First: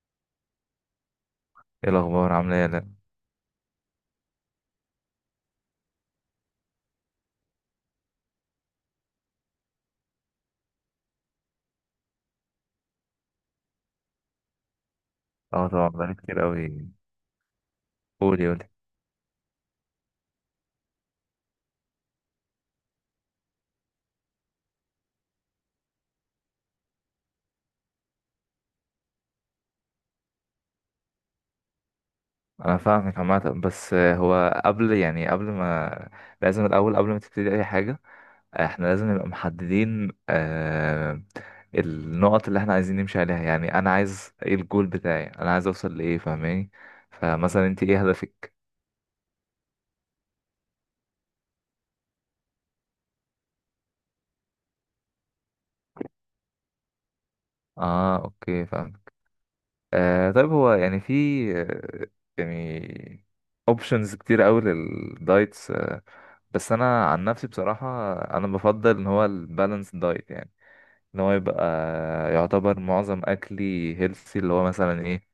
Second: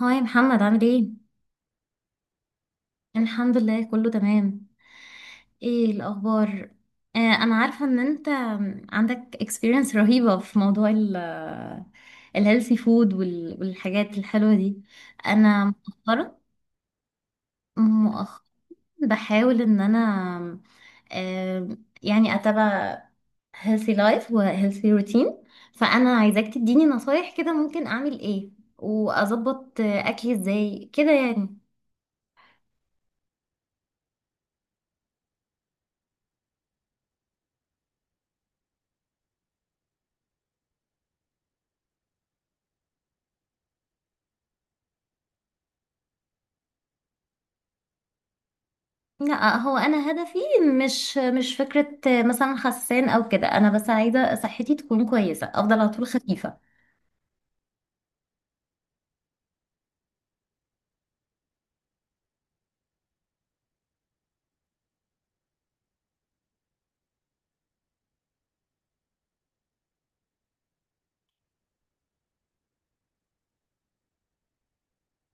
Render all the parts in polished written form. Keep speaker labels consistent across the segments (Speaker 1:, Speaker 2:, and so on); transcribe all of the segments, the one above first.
Speaker 1: هاي محمد، عامل ايه؟
Speaker 2: ايه الاخبار عامله ايه يا لأ؟
Speaker 1: الحمد لله، كله تمام. ايه الأخبار؟ أنا عارفة إن أنت عندك experience رهيبة في موضوع الهيلثي فود والحاجات الحلوة دي. أنا
Speaker 2: اه، طبعا بقالي
Speaker 1: مؤخرا
Speaker 2: كتير قوي.
Speaker 1: مؤخرا
Speaker 2: قولي قولي.
Speaker 1: بحاول إن أنا آه يعني أتابع healthy life و healthy routine. فأنا عايزاك تديني نصايح كده، ممكن أعمل ايه وأظبط أكلي ازاي كده يعني.
Speaker 2: انا فاهمك عامه، بس هو قبل يعني قبل ما، لازم الاول قبل ما تبتدي اي حاجه. احنا لازم نبقى محددين، النقط اللي احنا عايزين نمشي عليها، يعني انا عايز ايه الجول بتاعي؟ انا عايز اوصل لايه؟ فاهماني؟ فمثلا انت ايه هدفك؟
Speaker 1: لا، هو انا هدفي مش فكره مثلا خسان او كده، انا بس عايزه صحتي تكون كويسه، افضل على طول خفيفه.
Speaker 2: اه اوكي فاهمك. طيب، هو يعني في، آه، يعني اوبشنز كتير قوي للدايتس، بس انا عن نفسي بصراحه انا بفضل ان هو البالانس دايت، يعني ان هو يبقى يعتبر معظم اكلي هيلثي، اللي هو مثلا ايه؟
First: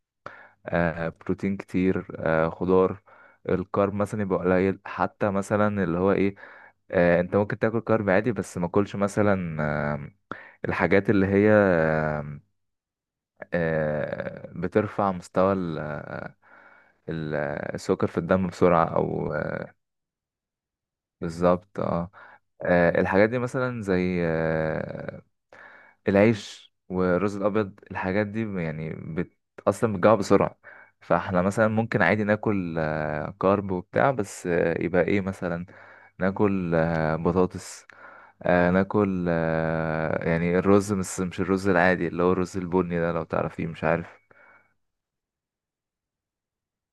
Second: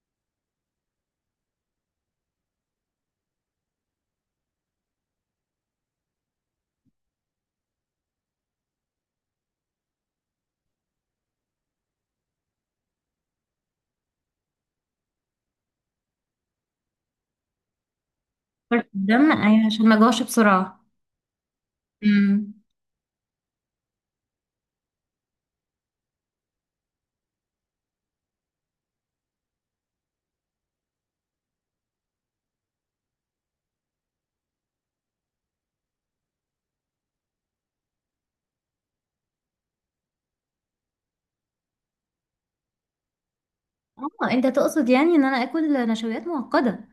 Speaker 2: بروتين كتير، خضار. الكارب مثلا يبقى قليل، حتى مثلا اللي هو ايه؟ انت ممكن تاكل كارب عادي، بس ما اكلش مثلا الحاجات اللي هي، بترفع مستوى السكر في الدم بسرعه
Speaker 1: برضه الدم،
Speaker 2: او.
Speaker 1: أيوة، عشان ما اجوعش بسرعه.
Speaker 2: بالظبط اه.
Speaker 1: امم.
Speaker 2: الحاجات دي مثلا زي العيش والرز الابيض، الحاجات دي يعني اصلا بتجوع بسرعه. فاحنا مثلا ممكن عادي ناكل كارب وبتاع، بس يبقى ايه مثلا؟ ناكل بطاطس، ناكل يعني الرز، بس مش الرز العادي، اللي هو الرز البني ده، لو تعرفيه مش عارف.
Speaker 1: اه، انت تقصد يعني ان انا اكل نشويات معقده.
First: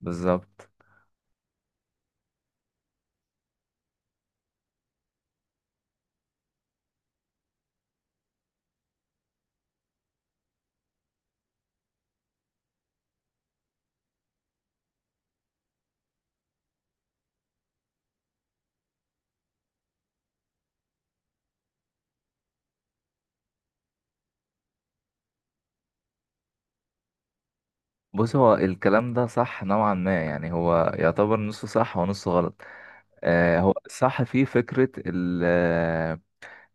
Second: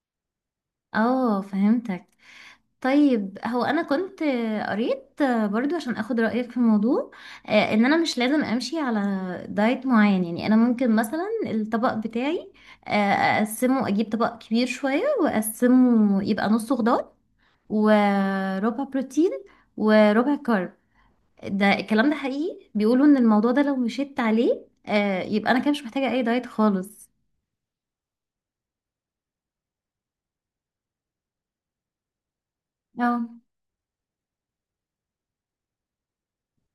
Speaker 2: بالظبط.
Speaker 1: اه، فهمتك. طيب، هو انا كنت قريت برضو عشان اخد رايك في الموضوع، ان انا مش لازم امشي على دايت معين. يعني انا ممكن مثلا الطبق بتاعي، آه، اقسمه، اجيب طبق كبير شويه واقسمه يبقى نصه خضار، وربع بروتين، وربع كارب. ده الكلام ده حقيقي؟ بيقولوا ان الموضوع ده لو مشيت عليه يبقى انا كده مش محتاجة اي دايت خالص.
Speaker 2: بص، هو الكلام ده صح نوعا ما، يعني هو يعتبر نصه صح ونصه غلط.
Speaker 1: اه.
Speaker 2: هو صح في فكرة ال- آه،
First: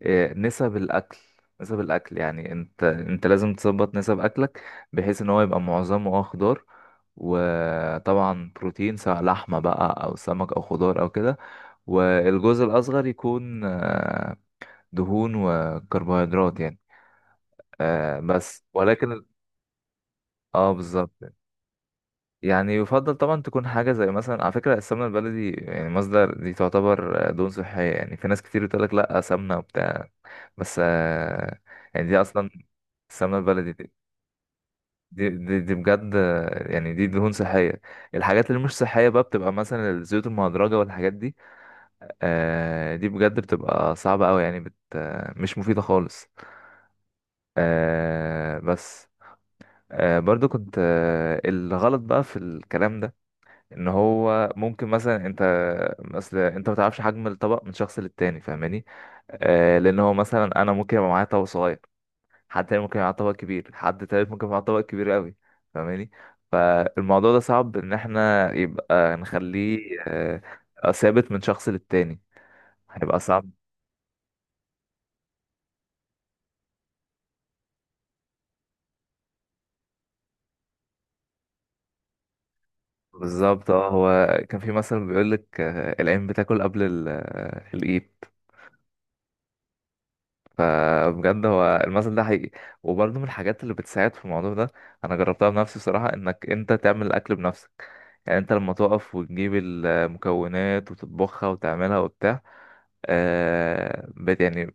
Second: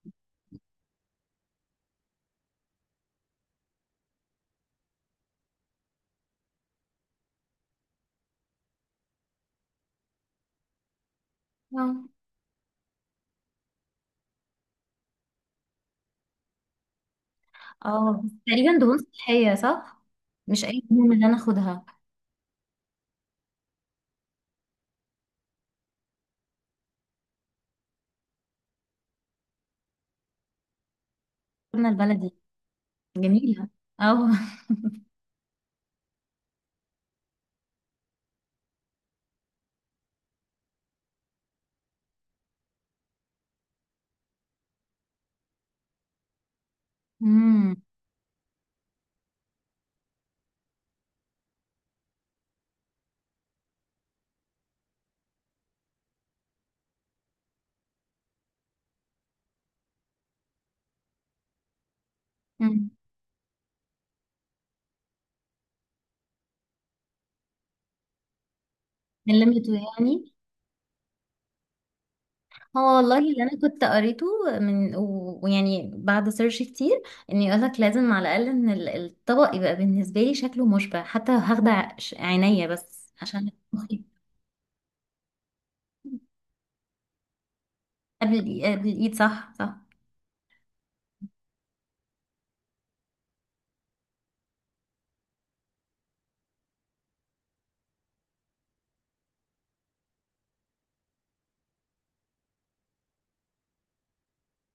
Speaker 2: آه، نسب الأكل. نسب الأكل، يعني أنت لازم تظبط نسب أكلك، بحيث إن هو يبقى معظمه أه خضار، وطبعا بروتين سواء لحمة بقى أو سمك أو خضار أو كده.
Speaker 1: اه.
Speaker 2: والجزء الأصغر يكون دهون وكربوهيدرات يعني،
Speaker 1: اه، بس
Speaker 2: بس
Speaker 1: تقريبا دهون
Speaker 2: ولكن.
Speaker 1: صحية، صح؟ مش
Speaker 2: اه
Speaker 1: اي
Speaker 2: بالظبط،
Speaker 1: دهون اللي انا اخدها.
Speaker 2: يعني يفضل طبعا تكون حاجة زي مثلا، على فكرة، السمنة البلدي، يعني مصدر دي تعتبر دهون صحية. يعني في ناس كتير بتقولك لأ سمنة وبتاع، بس
Speaker 1: قلنا
Speaker 2: يعني دي
Speaker 1: البلدي.
Speaker 2: أصلا، السمنة
Speaker 1: جميلة.
Speaker 2: البلدي دي،
Speaker 1: اه.
Speaker 2: دي بجد يعني دي دهون صحية. الحاجات اللي مش صحية بقى بتبقى مثلا الزيوت المهدرجة والحاجات دي، دي بجد بتبقى صعبة أوي، يعني بت آه، مش مفيدة خالص.
Speaker 1: امم.
Speaker 2: بس برضو كنت الغلط بقى في الكلام ده، ان هو ممكن مثلا انت ما تعرفش حجم الطبق من شخص للتاني، فاهماني؟ لان هو مثلا انا ممكن يبقى معايا طبق صغير، حد تاني
Speaker 1: مم.
Speaker 2: ممكن يبقى معاه طبق كبير، حد تالت ممكن يبقى معاه طبق كبير قوي، فاهماني؟ فالموضوع ده صعب ان احنا يبقى
Speaker 1: من لميته
Speaker 2: نخليه
Speaker 1: يعني.
Speaker 2: آه ثابت من شخص للتاني،
Speaker 1: هو والله
Speaker 2: هيبقى
Speaker 1: اللي
Speaker 2: صعب.
Speaker 1: انا كنت قريته، من ويعني بعد سيرش كتير، ان يقولك لازم على الاقل ان الطبق يبقى بالنسبه لي شكله مشبع، حتى هاخدة عينيا بس عشان
Speaker 2: بالظبط اه.
Speaker 1: مخي.
Speaker 2: هو كان في مثل بيقول لك العين بتاكل قبل الايد.
Speaker 1: قبل الايد، صح صح.
Speaker 2: فبجد هو المثل ده حقيقي. وبرضه من الحاجات اللي بتساعد في الموضوع ده، انا جربتها بنفسي بصراحه، انك انت تعمل الاكل بنفسك. يعني انت لما تقف وتجيب المكونات وتطبخها وتعملها وبتاع، آه بت يعني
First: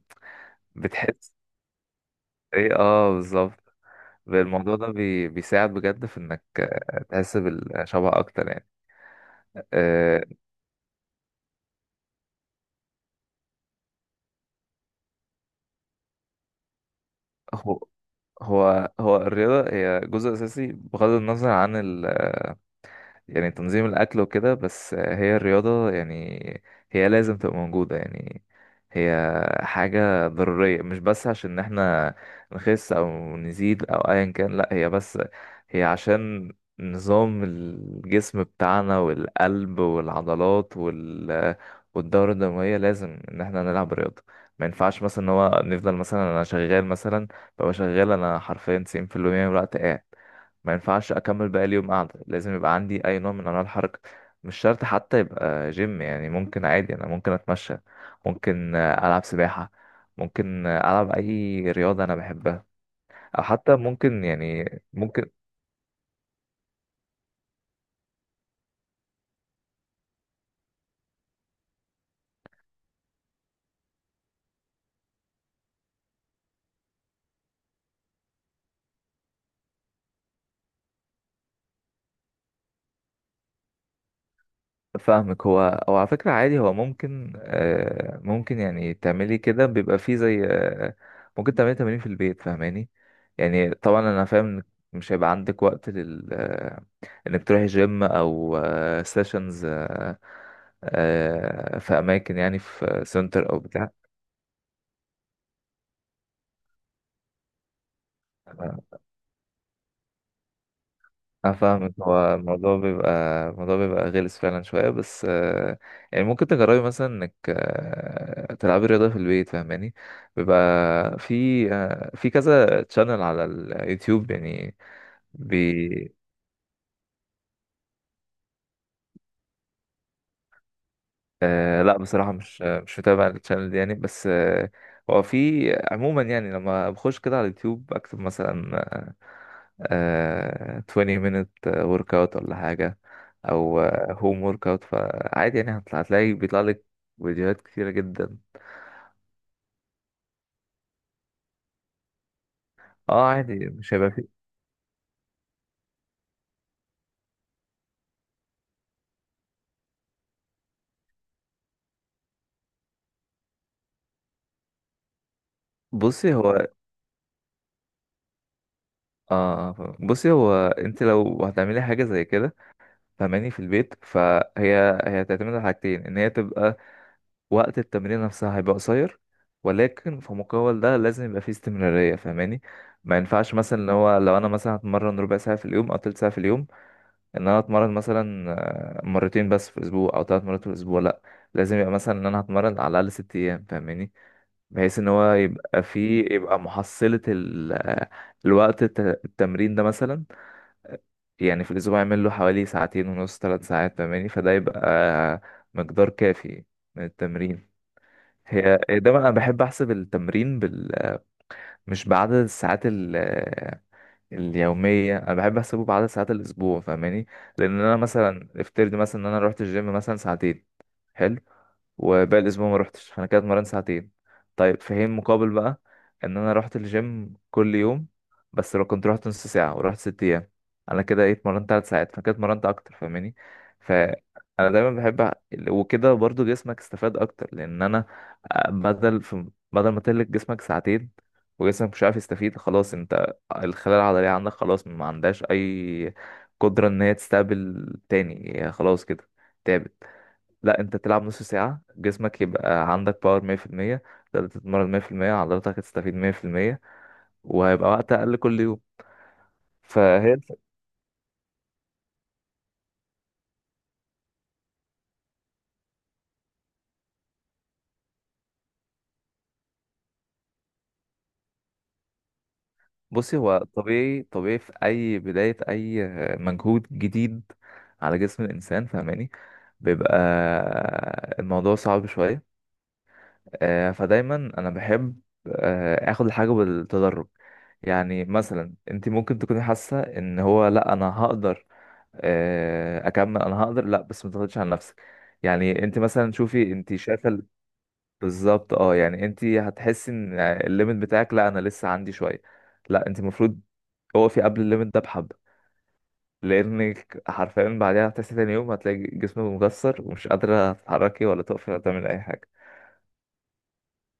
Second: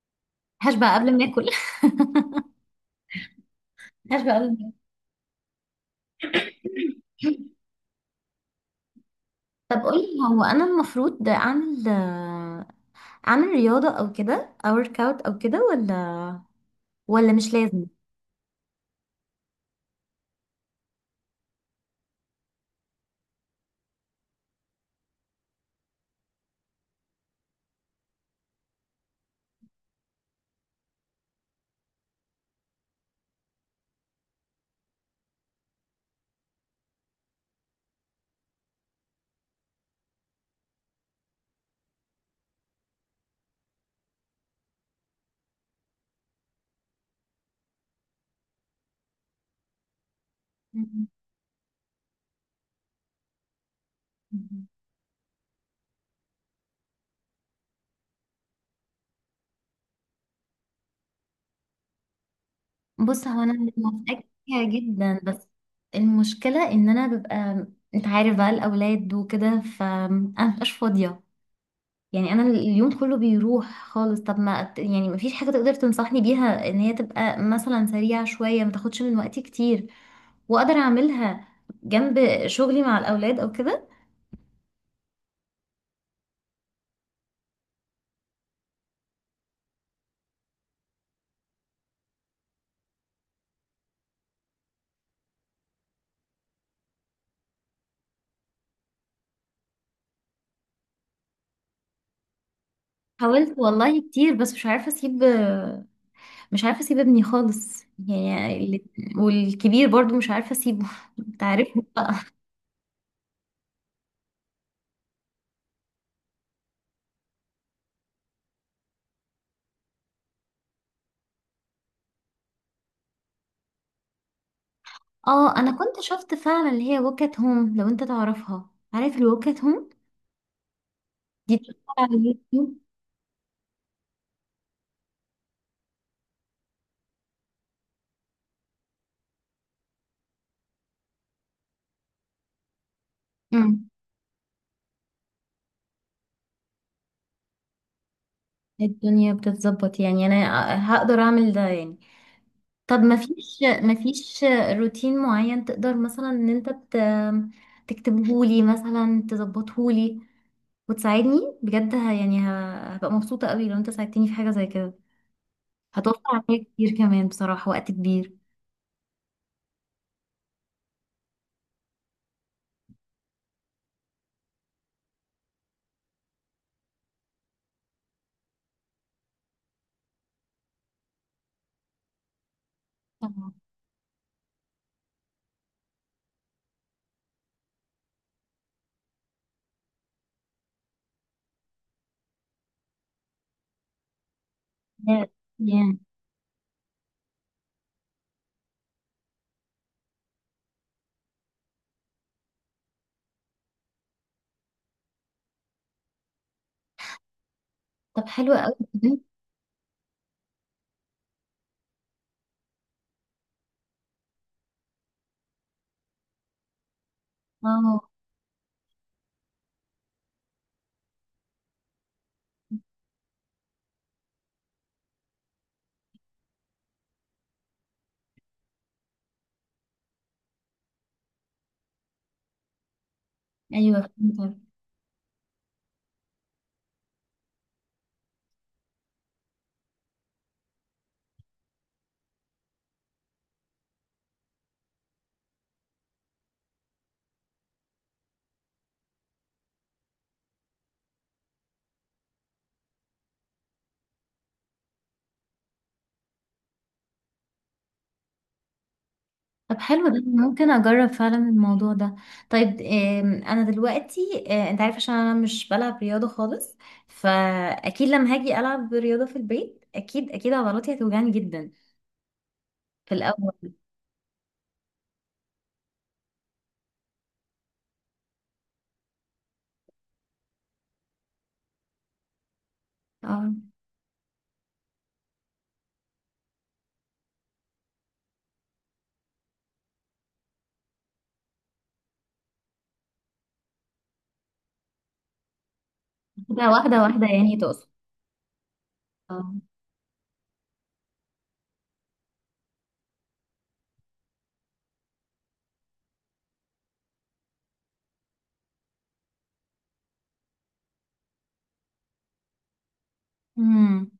Speaker 1: هشبع قبل ما
Speaker 2: بتحس.
Speaker 1: اكل.
Speaker 2: ايه اه بالظبط.
Speaker 1: هشبع قبل ما
Speaker 2: الموضوع ده بيساعد بجد في انك
Speaker 1: اكل.
Speaker 2: تحس بالشبع اكتر يعني.
Speaker 1: طب قولي،
Speaker 2: آه.
Speaker 1: هو انا المفروض اعمل رياضه او كده، او ورك اوت او كده، ولا مش
Speaker 2: هو
Speaker 1: لازم؟
Speaker 2: هو الرياضة هي جزء أساسي بغض النظر عن ال، يعني تنظيم الأكل وكده، بس هي الرياضة، يعني هي لازم تبقى موجودة، يعني هي حاجة ضرورية. مش بس عشان احنا نخس أو نزيد أو أيا كان، لأ، هي بس هي عشان نظام الجسم بتاعنا والقلب والعضلات وال والدورة الدموية، لازم إن احنا نلعب رياضة. ما ينفعش مثلا إن هو نفضل مثلا، أنا شغال مثلا ببقى شغال، أنا حرفيا تسعين في المية من الوقت قاعد، ما ينفعش اكمل باقي اليوم قاعده. لازم يبقى عندي اي نوع من انواع الحركه، مش شرط حتى يبقى جيم. يعني ممكن عادي انا ممكن اتمشى، ممكن العب سباحه، ممكن العب اي رياضه انا بحبها،
Speaker 1: بص، هو
Speaker 2: او
Speaker 1: انا
Speaker 2: حتى ممكن
Speaker 1: موافقاك فيها
Speaker 2: يعني
Speaker 1: جدا،
Speaker 2: ممكن.
Speaker 1: بس المشكله ان انا ببقى، انت عارف بقى الاولاد وكده، فانا مبقاش فاضيه. يعني انا اليوم كله بيروح خالص. طب ما يعني، ما فيش حاجه تقدر تنصحني بيها ان هي تبقى مثلا سريعه شويه، ما تاخدش من وقتي كتير، واقدر اعملها جنب شغلي مع الاولاد او كده؟
Speaker 2: فاهمك. هو او على فكره عادي هو ممكن، ممكن يعني تعملي كده، بيبقى فيه زي ممكن تعملي تمارين في البيت، فاهماني؟ يعني طبعا انا فاهم إنك مش هيبقى عندك وقت لل انك تروحي جيم او سيشنز، في اماكن يعني، في سنتر
Speaker 1: حاولت
Speaker 2: او بتاع.
Speaker 1: والله كتير، بس مش عارفه اسيب ابني خالص. يعني والكبير برضو مش عارفه اسيبه. انت
Speaker 2: انا
Speaker 1: عارف.
Speaker 2: فاهم إن هو الموضوع بيبقى غلس فعلا شويه، بس يعني ممكن تجربي مثلا انك تلعبي رياضه في البيت، فاهماني؟ بيبقى في، في كذا تشانل على اليوتيوب يعني.
Speaker 1: اه، انا كنت
Speaker 2: بي
Speaker 1: شفت فعلا اللي هي ووك ات هوم، لو انت تعرفها، عارف الووك ات هوم؟ دي
Speaker 2: آه،
Speaker 1: بتشتغل
Speaker 2: لا
Speaker 1: على
Speaker 2: بصراحه مش
Speaker 1: اليوتيوب.
Speaker 2: مش متابع التشانل دي يعني، بس هو في عموما يعني لما بخش كده على اليوتيوب اكتب مثلا 20 minute work out ولا حاجة، أو
Speaker 1: امم.
Speaker 2: home work out. فعادي يعني هتلاقي بيطلع لك فيديوهات كتيرة جدا.
Speaker 1: الدنيا بتتظبط يعني، انا هقدر اعمل ده يعني. طب
Speaker 2: اه عادي،
Speaker 1: ما
Speaker 2: مش هيبقى
Speaker 1: فيش
Speaker 2: فيه.
Speaker 1: روتين معين تقدر مثلا ان انت تكتبه لي، مثلا تظبطه لي، وتساعدني بجد؟ يعني هبقى مبسوطة قوي لو انت ساعدتني في حاجة زي كده. هتوفر
Speaker 2: بصي
Speaker 1: عليا
Speaker 2: هو،
Speaker 1: كتير كمان بصراحة، وقت كبير.
Speaker 2: اه فاهم. بصي هو، انت لو هتعملي حاجة زي كده، فهماني، في البيت، هي تعتمد على حاجتين، ان هي تبقى وقت التمرين نفسها هيبقى قصير، ولكن في مقابل ده لازم يبقى فيه استمرارية، فهماني؟ ما
Speaker 1: طبعا.
Speaker 2: ينفعش مثلا اللي هو لو انا مثلا هتمرن ربع ساعة في اليوم او تلت ساعة في اليوم، ان انا اتمرن مثلا مرتين بس في الاسبوع او ثلاث مرات في الاسبوع، لا. لازم يبقى مثلا ان انا هتمرن على الاقل ست ايام، فاهماني؟ بحيث ان
Speaker 1: yeah.
Speaker 2: هو
Speaker 1: yeah.
Speaker 2: يبقى محصلة الوقت التمرين ده مثلا، يعني في الاسبوع يعمل له حوالي ساعتين ونص ثلاث ساعات، فاهماني؟ فده يبقى مقدار كافي من التمرين.
Speaker 1: طب حلو قوي.
Speaker 2: هي ده بقى، انا بحب احسب التمرين بال، مش بعدد الساعات ال... اليومية. أنا بحب أحسبه بعدد ساعات الأسبوع، فاهماني؟ لأن أنا
Speaker 1: اه.
Speaker 2: مثلا افترض مثلا إن أنا روحت الجيم مثلا ساعتين، حلو، وباقي الأسبوع ما روحتش، فأنا كده اتمرنت ساعتين. طيب في حين مقابل بقى، إن أنا روحت الجيم كل يوم، بس لو كنت روحت نص ساعة ورحت ست أيام، أنا كده إيه اتمرنت تلات ساعات، فأنا كده اتمرنت أكتر، فاهماني؟
Speaker 1: ايوه. فهمت.
Speaker 2: فأنا دايما بحب وكده برضو جسمك استفاد أكتر، لأن أنا آه، بدل في بدل ما تهلك جسمك ساعتين وجسمك مش عارف يستفيد. خلاص انت الخلايا العضلية عندك خلاص ما عندهاش أي قدرة إن هي تستقبل تاني، هي خلاص كده تعبت. لا، أنت تلعب نص ساعة جسمك يبقى عندك باور مية في المية، تقدر تتمرن مية في المية، عضلاتك هتستفيد مية في المية، وهيبقى وقت أقل كل يوم.
Speaker 1: طب حلو، ده
Speaker 2: فهي الف-
Speaker 1: ممكن اجرب فعلا الموضوع ده. طيب انا دلوقتي، انت عارف، عشان انا مش بلعب رياضة خالص، فاكيد لما هاجي العب رياضة في البيت اكيد اكيد عضلاتي هتوجعني جدا في
Speaker 2: بصي هو
Speaker 1: الاول.
Speaker 2: طبيعي، طبيعي في أي بداية أي مجهود جديد على جسم الإنسان، فاهماني؟ بيبقى الموضوع صعب شوية.
Speaker 1: اه،
Speaker 2: فدايما انا بحب اخد الحاجه بالتدرج. يعني مثلا انت ممكن تكوني حاسه ان هو، لا انا هقدر اكمل، انا هقدر، لا، بس ما تضغطيش على نفسك. يعني انت مثلا
Speaker 1: كده
Speaker 2: شوفي، انت
Speaker 1: واحدة واحدة
Speaker 2: شايفه ال-،
Speaker 1: يعني تقصد؟
Speaker 2: بالظبط اه، يعني انت
Speaker 1: اه.
Speaker 2: هتحسي ان الليميت بتاعك، لا انا لسه عندي شويه، لا، انت المفروض اقفي قبل الليميت ده بحبه، لانك حرفيا بعدها هتحسي تاني يوم هتلاقي جسمك مكسر ومش قادره تتحركي ولا تقفي ولا تعملي اي حاجه.
Speaker 1: امم.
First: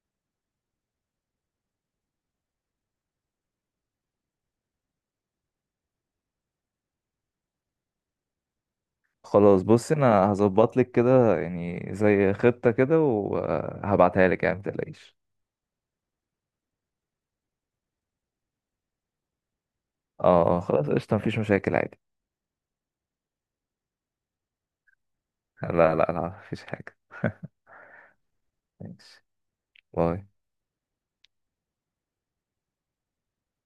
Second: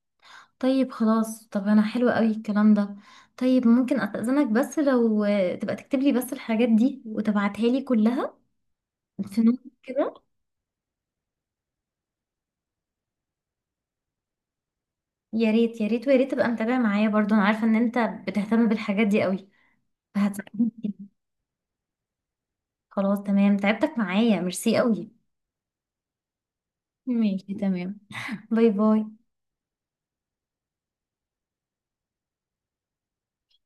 Speaker 1: طيب خلاص. طب انا حلو قوي الكلام ده. طيب ممكن استأذنك، بس لو تبقى تكتب لي بس الحاجات دي، وتبعتها لي كلها في نوت
Speaker 2: خلاص بص،
Speaker 1: كده؟
Speaker 2: انا هظبط لك كده يعني زي خطة كده وهبعتها لك، يعني متقلقيش.
Speaker 1: يا ريت يا ريت، ويا ريت تبقى متابع معايا برضو، انا عارفه ان انت بتهتم بالحاجات دي قوي،
Speaker 2: اه
Speaker 1: فهتساعدني
Speaker 2: خلاص
Speaker 1: كتير.
Speaker 2: قشطة مفيش مشاكل عادي.
Speaker 1: خلاص تمام، تعبتك معايا، ميرسي قوي.
Speaker 2: لا لا لا مفيش حاجة
Speaker 1: ماشي تمام. باي باي.
Speaker 2: ماشي باي.